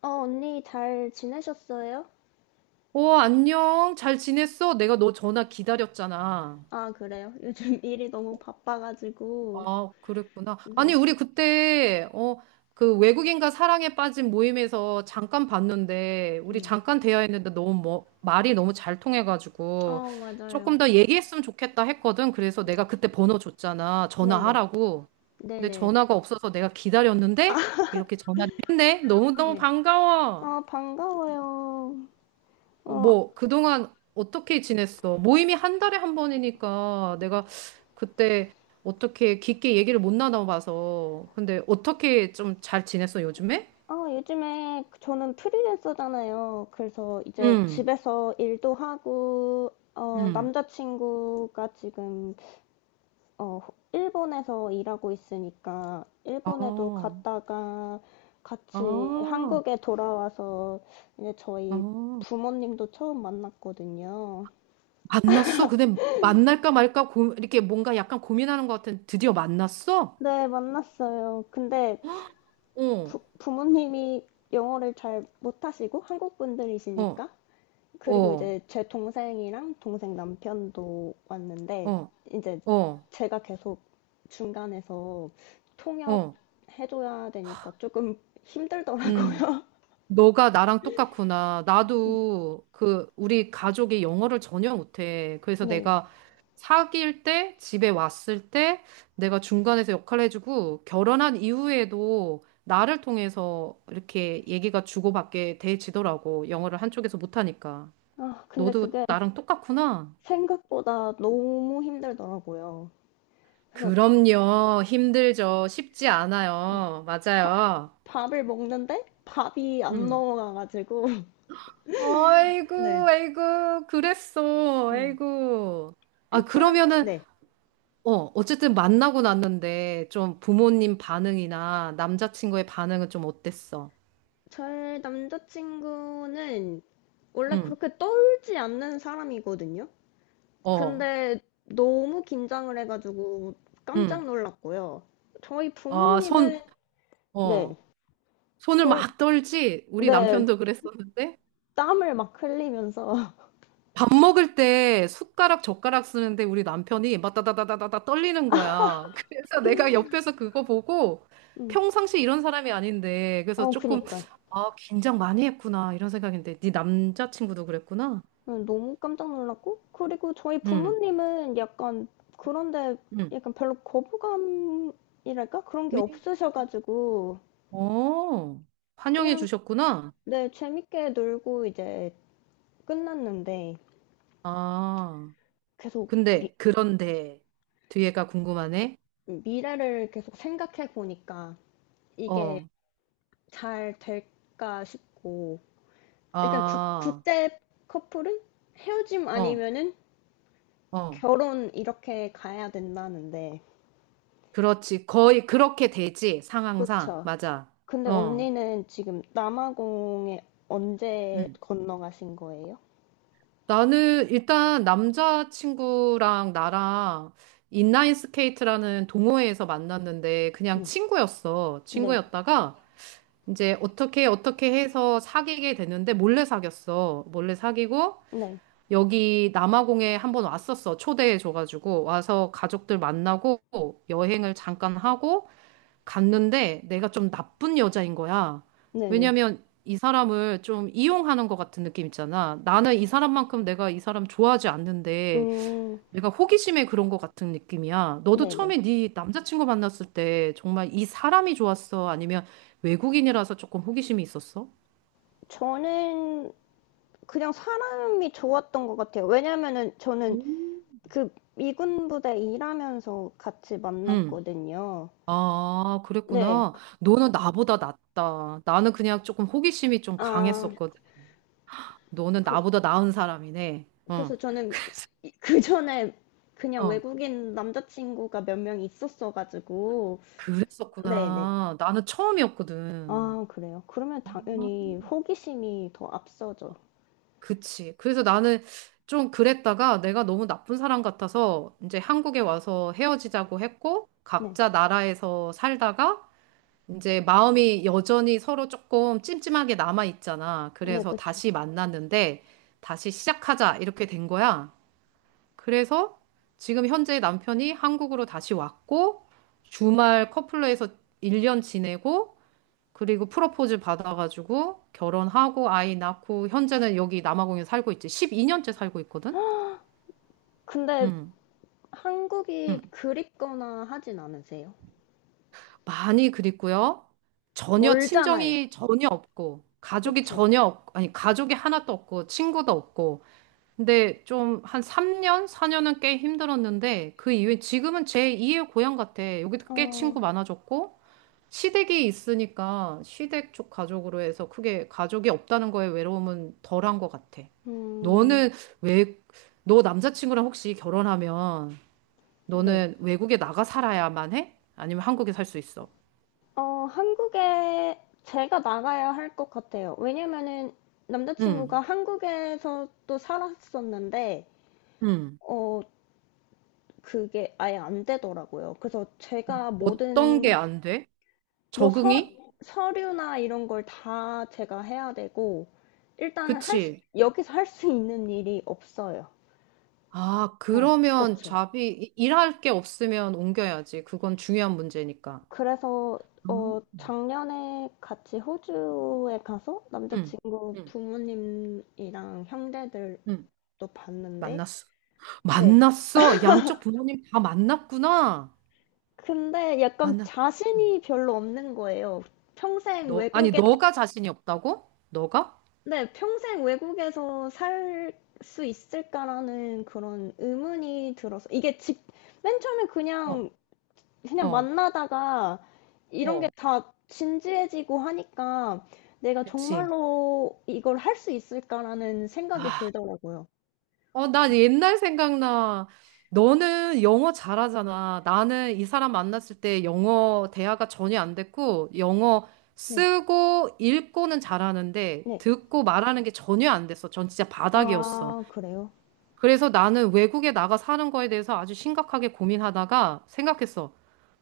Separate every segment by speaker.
Speaker 1: 어, 언니 잘 지내셨어요?
Speaker 2: 어, 안녕. 잘 지냈어? 내가 너 전화 기다렸잖아.
Speaker 1: 아, 그래요. 요즘 일이 너무 바빠가지고.
Speaker 2: 아, 그랬구나. 아니,
Speaker 1: 네,
Speaker 2: 우리 그때, 그 외국인과 사랑에 빠진 모임에서 잠깐 봤는데, 우리
Speaker 1: 네.
Speaker 2: 잠깐 대화했는데 너무 뭐, 말이 너무 잘 통해가지고,
Speaker 1: 어,
Speaker 2: 조금
Speaker 1: 맞아요.
Speaker 2: 더 얘기했으면 좋겠다 했거든. 그래서 내가 그때 번호 줬잖아.
Speaker 1: 네네.
Speaker 2: 전화하라고. 근데
Speaker 1: 네네.
Speaker 2: 전화가 없어서 내가 기다렸는데, 이렇게 전화를 했네. 너무너무
Speaker 1: 네.
Speaker 2: 반가워.
Speaker 1: 아, 반가워요.
Speaker 2: 어,
Speaker 1: 어,
Speaker 2: 뭐, 그동안 어떻게 지냈어? 모임이 한 달에 한 번이니까 내가 그때 어떻게 깊게 얘기를 못 나눠봐서. 근데 어떻게 좀 잘 지냈어, 요즘에?
Speaker 1: 아, 요즘에 저는 프리랜서잖아요. 그래서 이제
Speaker 2: 응,
Speaker 1: 집에서 일도 하고, 어,
Speaker 2: 응.
Speaker 1: 남자친구가 지금 어, 일본에서 일하고 있으니까 일본에도
Speaker 2: 아,
Speaker 1: 갔다가 같이
Speaker 2: 아,
Speaker 1: 한국에 돌아와서 이제 저희
Speaker 2: 아.
Speaker 1: 부모님도 처음 만났거든요.
Speaker 2: 만났어? 근데 만날까 말까 고, 이렇게 뭔가 약간 고민하는 것 같은 드디어 만났어?
Speaker 1: 네, 만났어요. 근데
Speaker 2: 어,
Speaker 1: 부모님이 영어를 잘 못하시고 한국
Speaker 2: 어,
Speaker 1: 분들이시니까 그리고
Speaker 2: 어,
Speaker 1: 이제 제 동생이랑 동생 남편도 왔는데
Speaker 2: 어,
Speaker 1: 이제
Speaker 2: 어,
Speaker 1: 제가 계속 중간에서 통역
Speaker 2: 어,
Speaker 1: 해줘야 되니까 조금
Speaker 2: 음.
Speaker 1: 힘들더라고요.
Speaker 2: 너가 나랑 똑같구나. 나도 그 우리 가족이 영어를 전혀 못해. 그래서
Speaker 1: 네.
Speaker 2: 내가 사귈 때, 집에 왔을 때 내가 중간에서 역할을 해주고 결혼한 이후에도 나를 통해서 이렇게 얘기가 주고받게 돼지더라고. 영어를 한쪽에서 못하니까.
Speaker 1: 아, 근데
Speaker 2: 너도
Speaker 1: 그게
Speaker 2: 나랑 똑같구나.
Speaker 1: 생각보다 너무 힘들더라고요. 그래서
Speaker 2: 그럼요. 힘들죠. 쉽지
Speaker 1: 음,
Speaker 2: 않아요.
Speaker 1: 밥,
Speaker 2: 맞아요.
Speaker 1: 밥을 먹는데 밥이 안
Speaker 2: 음.
Speaker 1: 넘어가가지고.
Speaker 2: 아이고,
Speaker 1: 네.
Speaker 2: 아이고, 그랬어.
Speaker 1: 음.
Speaker 2: 아이고. 아,
Speaker 1: 일단,
Speaker 2: 그러면은,
Speaker 1: 네.
Speaker 2: 어, 어쨌든 만나고 났는데, 좀 부모님 반응이나 남자친구의 반응은 좀 어땠어?
Speaker 1: 저의 남자친구는 원래
Speaker 2: 응,
Speaker 1: 그렇게 떨지 않는 사람이거든요.
Speaker 2: 어,
Speaker 1: 근데 너무 긴장을 해가지고
Speaker 2: 응.
Speaker 1: 깜짝 놀랐고요. 저희
Speaker 2: 아,
Speaker 1: 부모님은,
Speaker 2: 어,
Speaker 1: 네.
Speaker 2: 손을
Speaker 1: 저희,
Speaker 2: 막 떨지? 우리
Speaker 1: 네.
Speaker 2: 남편도 그랬었는데?
Speaker 1: 땀을 막 흘리면서.
Speaker 2: 밥 먹을 때 숟가락, 젓가락 쓰는데 우리 남편이 막 따다다다다다 떨리는 거야. 그래서 내가 옆에서 그거 보고
Speaker 1: 음.
Speaker 2: 평상시 이런 사람이 아닌데 그래서
Speaker 1: 어,
Speaker 2: 조금
Speaker 1: 그니까요.
Speaker 2: 아, 긴장 많이 했구나 이런 생각인데 네 남자친구도 그랬구나.
Speaker 1: 응, 너무 깜짝 놀랐고, 그리고 저희
Speaker 2: 응,
Speaker 1: 부모님은 약간 그런데
Speaker 2: 응.
Speaker 1: 약간 별로 거부감이랄까? 그런 게
Speaker 2: 미?
Speaker 1: 없으셔가지고,
Speaker 2: 어, 환영해
Speaker 1: 그냥,
Speaker 2: 주셨구나.
Speaker 1: 네, 재밌게 놀고 이제 끝났는데,
Speaker 2: 아,
Speaker 1: 계속 미,
Speaker 2: 근데 그런데 뒤에가 궁금하네.
Speaker 1: 미래를 계속 생각해 보니까 이게
Speaker 2: 어,
Speaker 1: 잘 될까 싶고, 약간 국,
Speaker 2: 아,
Speaker 1: 국제 커플은 헤어짐
Speaker 2: 어,
Speaker 1: 아니면은
Speaker 2: 어.
Speaker 1: 결혼 이렇게 가야 된다는데,
Speaker 2: 그렇지. 거의 그렇게 되지, 상황상.
Speaker 1: 그쵸?
Speaker 2: 맞아.
Speaker 1: 근데
Speaker 2: 어.
Speaker 1: 언니는 지금 남아공에 언제
Speaker 2: 응.
Speaker 1: 건너가신 거예요?
Speaker 2: 나는 일단 남자친구랑 나랑 인라인 스케이트라는 동호회에서 만났는데 그냥
Speaker 1: 음,
Speaker 2: 친구였어.
Speaker 1: 네,
Speaker 2: 친구였다가 이제 어떻게 어떻게 해서 사귀게 됐는데 몰래 사귀었어. 몰래 사귀고
Speaker 1: 네,
Speaker 2: 여기 남아공에 한번 왔었어. 초대해 줘가지고 와서 가족들 만나고 여행을 잠깐 하고 갔는데 내가 좀 나쁜 여자인 거야.
Speaker 1: 네네.
Speaker 2: 왜냐면 이 사람을 좀 이용하는 것 같은 느낌 있잖아. 나는 이 사람만큼 내가 이 사람 좋아하지 않는데
Speaker 1: 음,
Speaker 2: 내가 호기심에 그런 것 같은 느낌이야. 너도
Speaker 1: 네네.
Speaker 2: 처음에 네 남자친구 만났을 때 정말 이 사람이 좋았어? 아니면 외국인이라서 조금 호기심이 있었어?
Speaker 1: 저는 그냥 사람이 좋았던 것 같아요. 왜냐면은 저는
Speaker 2: 음.
Speaker 1: 그 미군 부대 일하면서 같이
Speaker 2: 응.
Speaker 1: 만났거든요.
Speaker 2: 아,
Speaker 1: 네.
Speaker 2: 그랬구나. 너는 나보다 낫다. 나는 그냥 조금 호기심이 좀
Speaker 1: 아,
Speaker 2: 강했었거든. 너는
Speaker 1: 그,
Speaker 2: 나보다 나은 사람이네.
Speaker 1: 그래서
Speaker 2: 응.
Speaker 1: 저는 그 전에 그냥
Speaker 2: 어.
Speaker 1: 외국인 남자친구가 몇 명 있었어가지고, 네네.
Speaker 2: 그랬었구나. 나는 처음이었거든.
Speaker 1: 아 그래요? 그러면
Speaker 2: 아,
Speaker 1: 당연히 호기심이 더 앞서죠.
Speaker 2: 그치. 그래서 나는 좀 그랬다가 내가 너무 나쁜 사람 같아서 이제 한국에 와서 헤어지자고 했고,
Speaker 1: 네.
Speaker 2: 각자 나라에서 살다가 이제 마음이 여전히 서로 조금 찜찜하게 남아있잖아.
Speaker 1: 네,
Speaker 2: 그래서
Speaker 1: 그쵸.
Speaker 2: 다시 만났는데, 다시 시작하자. 이렇게 된 거야. 그래서 지금 현재 남편이 한국으로 다시 왔고, 주말 커플로에서 1년 지내고, 그리고 프로포즈 받아가지고 결혼하고 아이 낳고 현재는 여기 남아공에 살고 있지. 12년째 살고 있거든.
Speaker 1: 근데
Speaker 2: 음,
Speaker 1: 한국이
Speaker 2: 음.
Speaker 1: 그립거나 하진 않으세요?
Speaker 2: 많이 그립고요. 전혀
Speaker 1: 멀잖아요.
Speaker 2: 친정이 전혀 없고 가족이
Speaker 1: 그쵸?
Speaker 2: 전혀 없, 아니 가족이 하나도 없고 친구도 없고. 근데 좀 한 3년, 4년은 꽤 힘들었는데 그 이후에 지금은 제 2의 고향 같아. 여기도 꽤 친구
Speaker 1: 어,
Speaker 2: 많아졌고 시댁이 있으니까 시댁 쪽 가족으로 해서 크게 가족이 없다는 거에 외로움은 덜한 것 같아.
Speaker 1: 음,
Speaker 2: 너는 왜, 너 남자친구랑 혹시 결혼하면
Speaker 1: 네.
Speaker 2: 너는 외국에 나가 살아야만 해? 아니면 한국에 살 수 있어?
Speaker 1: 어, 한국에 제가 나가야 할 것 같아요. 왜냐면은 남자친구가
Speaker 2: 응,
Speaker 1: 한국에서 또 살았었는데,
Speaker 2: 응.
Speaker 1: 어, 그게 아예 안 되더라고요. 그래서 제가
Speaker 2: 어떤 게
Speaker 1: 모든
Speaker 2: 안 돼?
Speaker 1: 뭐 서,
Speaker 2: 적응이?
Speaker 1: 서류나 이런 걸 다 제가 해야 되고 일단 할 수,
Speaker 2: 그치.
Speaker 1: 여기서 할 수 있는 일이 없어요.
Speaker 2: 아,
Speaker 1: 응,
Speaker 2: 그러면
Speaker 1: 그쵸.
Speaker 2: 잡이, 이- 일할 게 없으면 옮겨야지. 그건 중요한 문제니까.
Speaker 1: 그래서
Speaker 2: 음.
Speaker 1: 어, 작년에 같이 호주에 가서
Speaker 2: 응,
Speaker 1: 남자친구
Speaker 2: 응,
Speaker 1: 부모님이랑 형제들도
Speaker 2: 응.
Speaker 1: 봤는데
Speaker 2: 만났어.
Speaker 1: 네.
Speaker 2: 만났어? 양쪽 부모님 다 만났구나.
Speaker 1: 근데 약간
Speaker 2: 만났. 음.
Speaker 1: 자신이 별로 없는 거예요. 평생
Speaker 2: 너 아니
Speaker 1: 외국에
Speaker 2: 너가 자신이 없다고? 너가?
Speaker 1: 네, 평생 외국에서 살 수 있을까라는 그런 의문이 들어서 이게 직, 맨 처음에
Speaker 2: 어,
Speaker 1: 그냥 그냥
Speaker 2: 어,
Speaker 1: 만나다가 이런
Speaker 2: 어,
Speaker 1: 게 다 진지해지고 하니까 내가
Speaker 2: 그치.
Speaker 1: 정말로 이걸 할 수 있을까라는 생각이
Speaker 2: 아,
Speaker 1: 들더라고요.
Speaker 2: 어, 난 옛날 생각나. 너는 영어 잘하잖아. 나는 이 사람 만났을 때 영어 대화가 전혀 안 됐고 영어
Speaker 1: 네,
Speaker 2: 쓰고 읽고는 잘하는데
Speaker 1: 네.
Speaker 2: 듣고 말하는 게 전혀 안 됐어. 전 진짜 바닥이었어.
Speaker 1: 아, 그래요?
Speaker 2: 그래서 나는 외국에 나가 사는 거에 대해서 아주 심각하게 고민하다가 생각했어.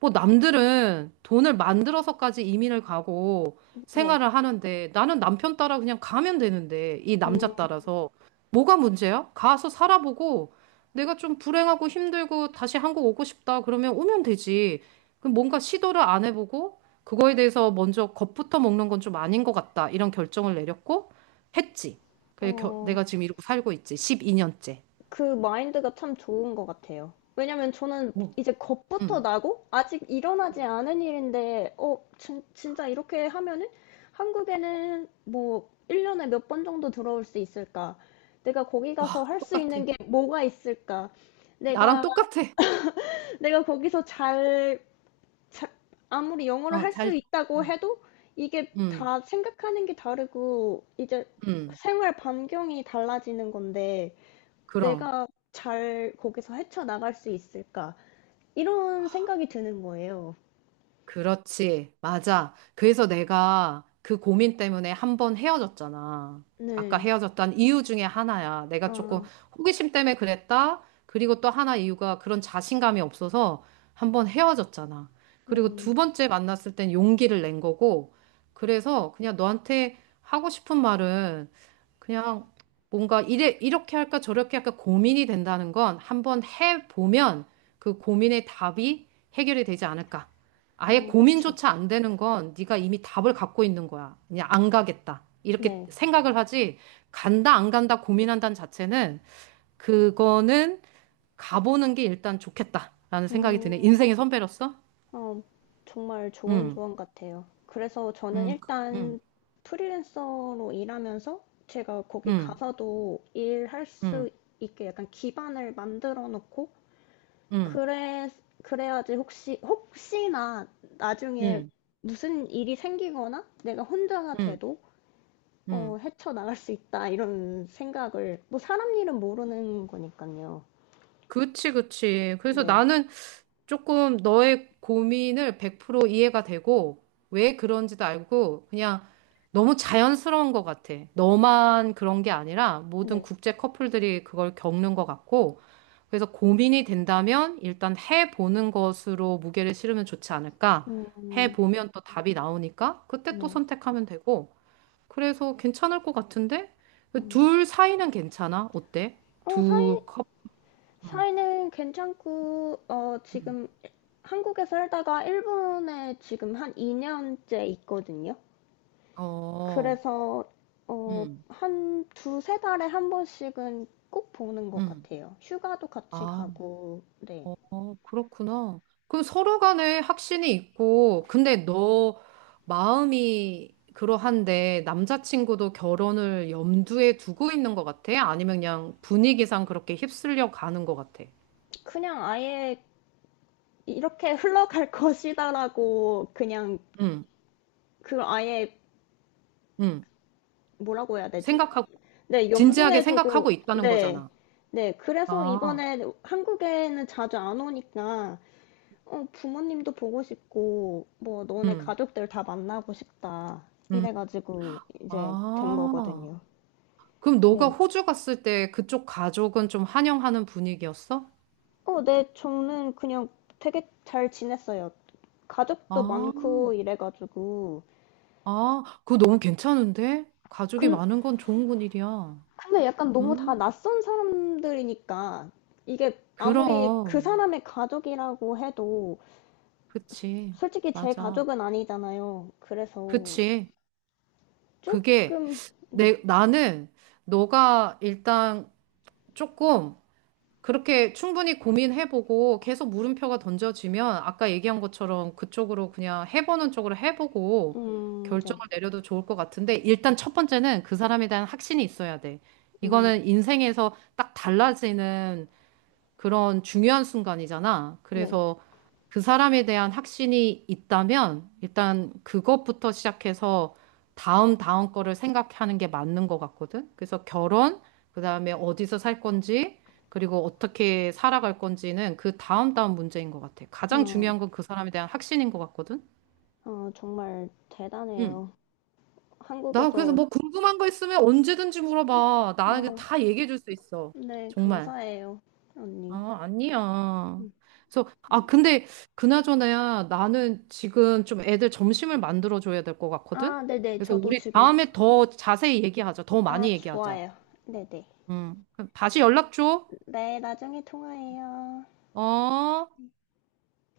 Speaker 2: 뭐 남들은 돈을 만들어서까지 이민을 가고
Speaker 1: 네.
Speaker 2: 생활을 하는데 나는 남편 따라 그냥 가면 되는데 이
Speaker 1: 음,
Speaker 2: 남자 따라서 뭐가 문제야? 가서 살아보고 내가 좀 불행하고 힘들고 다시 한국 오고 싶다 그러면 오면 되지. 그럼 뭔가 시도를 안 해보고 그거에 대해서 먼저 겁부터 먹는 건 좀 아닌 것 같다 이런 결정을 내렸고 했지. 그래서
Speaker 1: 어,
Speaker 2: 내가 지금 이러고 살고 있지. 12년째.
Speaker 1: 그 마인드가 참 좋은 것 같아요. 왜냐면 저는
Speaker 2: 어,
Speaker 1: 이제 겁부터
Speaker 2: 응,
Speaker 1: 나고 아직 일어나지 않은 일인데 어 진짜 이렇게 하면은 한국에는 뭐 1년에 몇 번 정도 들어올 수 있을까? 내가 거기 가서 할 수
Speaker 2: 똑같아.
Speaker 1: 있는 게 뭐가 있을까?
Speaker 2: 나랑
Speaker 1: 내가
Speaker 2: 똑같아.
Speaker 1: 내가 거기서 잘, 잘 아무리 영어를
Speaker 2: 어,
Speaker 1: 할 수 있다고
Speaker 2: 응,
Speaker 1: 해도 이게
Speaker 2: 응,
Speaker 1: 다 생각하는 게 다르고 이제
Speaker 2: 응,
Speaker 1: 생활 반경이 달라지는 건데
Speaker 2: 그럼.
Speaker 1: 내가 잘 거기서 헤쳐나갈 수 있을까? 이런 생각이 드는 거예요.
Speaker 2: 그렇지. 맞아. 그래서 내가 그 고민 때문에 한번 헤어졌잖아. 아까
Speaker 1: 네.
Speaker 2: 헤어졌던 이유 중에 하나야. 내가 조금
Speaker 1: 아,
Speaker 2: 호기심 때문에 그랬다. 그리고 또 하나 이유가 그런 자신감이 없어서 한번 헤어졌잖아. 그리고 두
Speaker 1: 음,
Speaker 2: 번째 만났을 땐 용기를 낸 거고. 그래서 그냥 너한테 하고 싶은 말은 그냥 뭔가 이렇게 할까 저렇게 할까 고민이 된다는 건 한번 해보면 그 고민의 답이 해결이 되지 않을까. 아예
Speaker 1: 어, 그쵸.
Speaker 2: 고민조차 안 되는 건 네가 이미 답을 갖고 있는 거야. 그냥 안 가겠다. 이렇게
Speaker 1: 네.
Speaker 2: 생각을 하지 간다 안 간다 고민한다는 자체는 그거는 가보는 게 일단 좋겠다라는 생각이 드네.
Speaker 1: 음,
Speaker 2: 인생의 선배로서.
Speaker 1: 어, 정말 좋은
Speaker 2: 응,
Speaker 1: 조언 같아요. 그래서 저는
Speaker 2: 응, 응,
Speaker 1: 일단 프리랜서로 일하면서 제가 거기
Speaker 2: 응,
Speaker 1: 가서도 일할
Speaker 2: 응,
Speaker 1: 수 있게 약간 기반을 만들어 놓고,
Speaker 2: 응,
Speaker 1: 그래, 그래야지 혹시나 나중에
Speaker 2: 응,
Speaker 1: 무슨 일이 생기거나 내가 혼자가
Speaker 2: 응,
Speaker 1: 돼도 어,
Speaker 2: 응.
Speaker 1: 헤쳐나갈 수 있다, 이런 생각을, 뭐, 사람 일은 모르는 거니까요.
Speaker 2: 그치, 그치. 그래서
Speaker 1: 네,
Speaker 2: 나는 조금 너의 고민을 100% 이해가 되고, 왜 그런지도 알고, 그냥 너무 자연스러운 것 같아. 너만 그런 게 아니라 모든
Speaker 1: 네,
Speaker 2: 국제 커플들이 그걸 겪는 것 같고, 그래서 고민이 된다면 일단 해보는 것으로 무게를 실으면 좋지 않을까?
Speaker 1: 음,
Speaker 2: 해보면 또 답이 나오니까 그때 또
Speaker 1: 네.
Speaker 2: 선택하면 되고, 그래서 괜찮을 것 같은데?
Speaker 1: 음.
Speaker 2: 둘 사이는 괜찮아? 어때?
Speaker 1: 어, 사이, 사이는 괜찮고, 어, 지금 한국에 살다가 일본에 지금 한 2년째 있거든요.
Speaker 2: 어,
Speaker 1: 그래서, 어,
Speaker 2: 음,
Speaker 1: 한 두세 달에 한 번씩은 꼭 보는 것
Speaker 2: 음.
Speaker 1: 같아요. 휴가도 같이
Speaker 2: 아.
Speaker 1: 가고, 네.
Speaker 2: 어, 그렇구나. 그럼 서로 간에 확신이 있고, 근데 너 마음이 그러한데 남자친구도 결혼을 염두에 두고 있는 것 같아? 아니면 그냥 분위기상 그렇게 휩쓸려 가는 것 같아?
Speaker 1: 그냥 아예 이렇게 흘러갈 것이다라고 그냥
Speaker 2: 응,
Speaker 1: 그걸 아예
Speaker 2: 응.
Speaker 1: 뭐라고 해야 되지?
Speaker 2: 생각하고,
Speaker 1: 네,
Speaker 2: 진지하게
Speaker 1: 염두에 두고,
Speaker 2: 생각하고 있다는
Speaker 1: 네,
Speaker 2: 거잖아.
Speaker 1: 네. 그래서
Speaker 2: 아,
Speaker 1: 이번에 한국에는 자주 안 오니까, 어, 부모님도 보고 싶고, 뭐, 너네
Speaker 2: 응,
Speaker 1: 가족들 다 만나고 싶다.
Speaker 2: 응.
Speaker 1: 이래가지고 이제 된
Speaker 2: 아,
Speaker 1: 거거든요.
Speaker 2: 그럼 너가
Speaker 1: 네.
Speaker 2: 호주 갔을 때 그쪽 가족은 좀 환영하는 분위기였어?
Speaker 1: 어, 네, 저는 그냥 되게 잘 지냈어요. 가족도
Speaker 2: 아.
Speaker 1: 많고 이래가지고.
Speaker 2: 아, 그거 너무 괜찮은데? 가족이
Speaker 1: 근,
Speaker 2: 많은 건 좋은 건 일이야.
Speaker 1: 근데 약간 너무 다
Speaker 2: 음,
Speaker 1: 낯선 사람들이니까 이게 아무리 그
Speaker 2: 그럼.
Speaker 1: 사람의 가족이라고 해도
Speaker 2: 그치.
Speaker 1: 솔직히 제
Speaker 2: 맞아.
Speaker 1: 가족은 아니잖아요. 그래서
Speaker 2: 그치. 그게
Speaker 1: 조금 네,
Speaker 2: 나는 너가 일단 조금 그렇게 충분히 고민해보고 계속 물음표가 던져지면 아까 얘기한 것처럼 그쪽으로 그냥 해보는 쪽으로 해보고 결정을
Speaker 1: 네,
Speaker 2: 내려도 좋을 것 같은데 일단 첫 번째는 그 사람에 대한 확신이 있어야 돼.
Speaker 1: 음,
Speaker 2: 이거는 인생에서 딱 달라지는 그런 중요한 순간이잖아.
Speaker 1: 네,
Speaker 2: 그래서 그 사람에 대한 확신이 있다면 일단 그것부터 시작해서 다음 다음 거를 생각하는 게 맞는 것 같거든. 그래서 결혼, 그다음에 어디서 살 건지, 그리고 어떻게 살아갈 건지는 그 다음 다음 문제인 것 같아. 가장
Speaker 1: 어,
Speaker 2: 중요한 건 그 사람에 대한 확신인 것 같거든.
Speaker 1: 어, 정말
Speaker 2: 응.
Speaker 1: 대단해요.
Speaker 2: 나 그래서
Speaker 1: 한국에서
Speaker 2: 뭐 궁금한 거 있으면 언제든지 물어봐. 나는
Speaker 1: 어,
Speaker 2: 다 얘기해 줄 수 있어.
Speaker 1: 네,
Speaker 2: 정말.
Speaker 1: 감사해요, 언니.
Speaker 2: 아, 아니야. 그래서, 아, 근데, 그나저나야, 나는 지금 좀 애들 점심을 만들어줘야 될 것 같거든?
Speaker 1: 아, 네네,
Speaker 2: 그래서
Speaker 1: 저도
Speaker 2: 우리
Speaker 1: 지금
Speaker 2: 다음에 더 자세히 얘기하자. 더
Speaker 1: 아,
Speaker 2: 많이 얘기하자.
Speaker 1: 좋아요. 네네. 네,
Speaker 2: 응. 그럼 다시 연락 줘.
Speaker 1: 네, 나중에 통화해요.
Speaker 2: 어?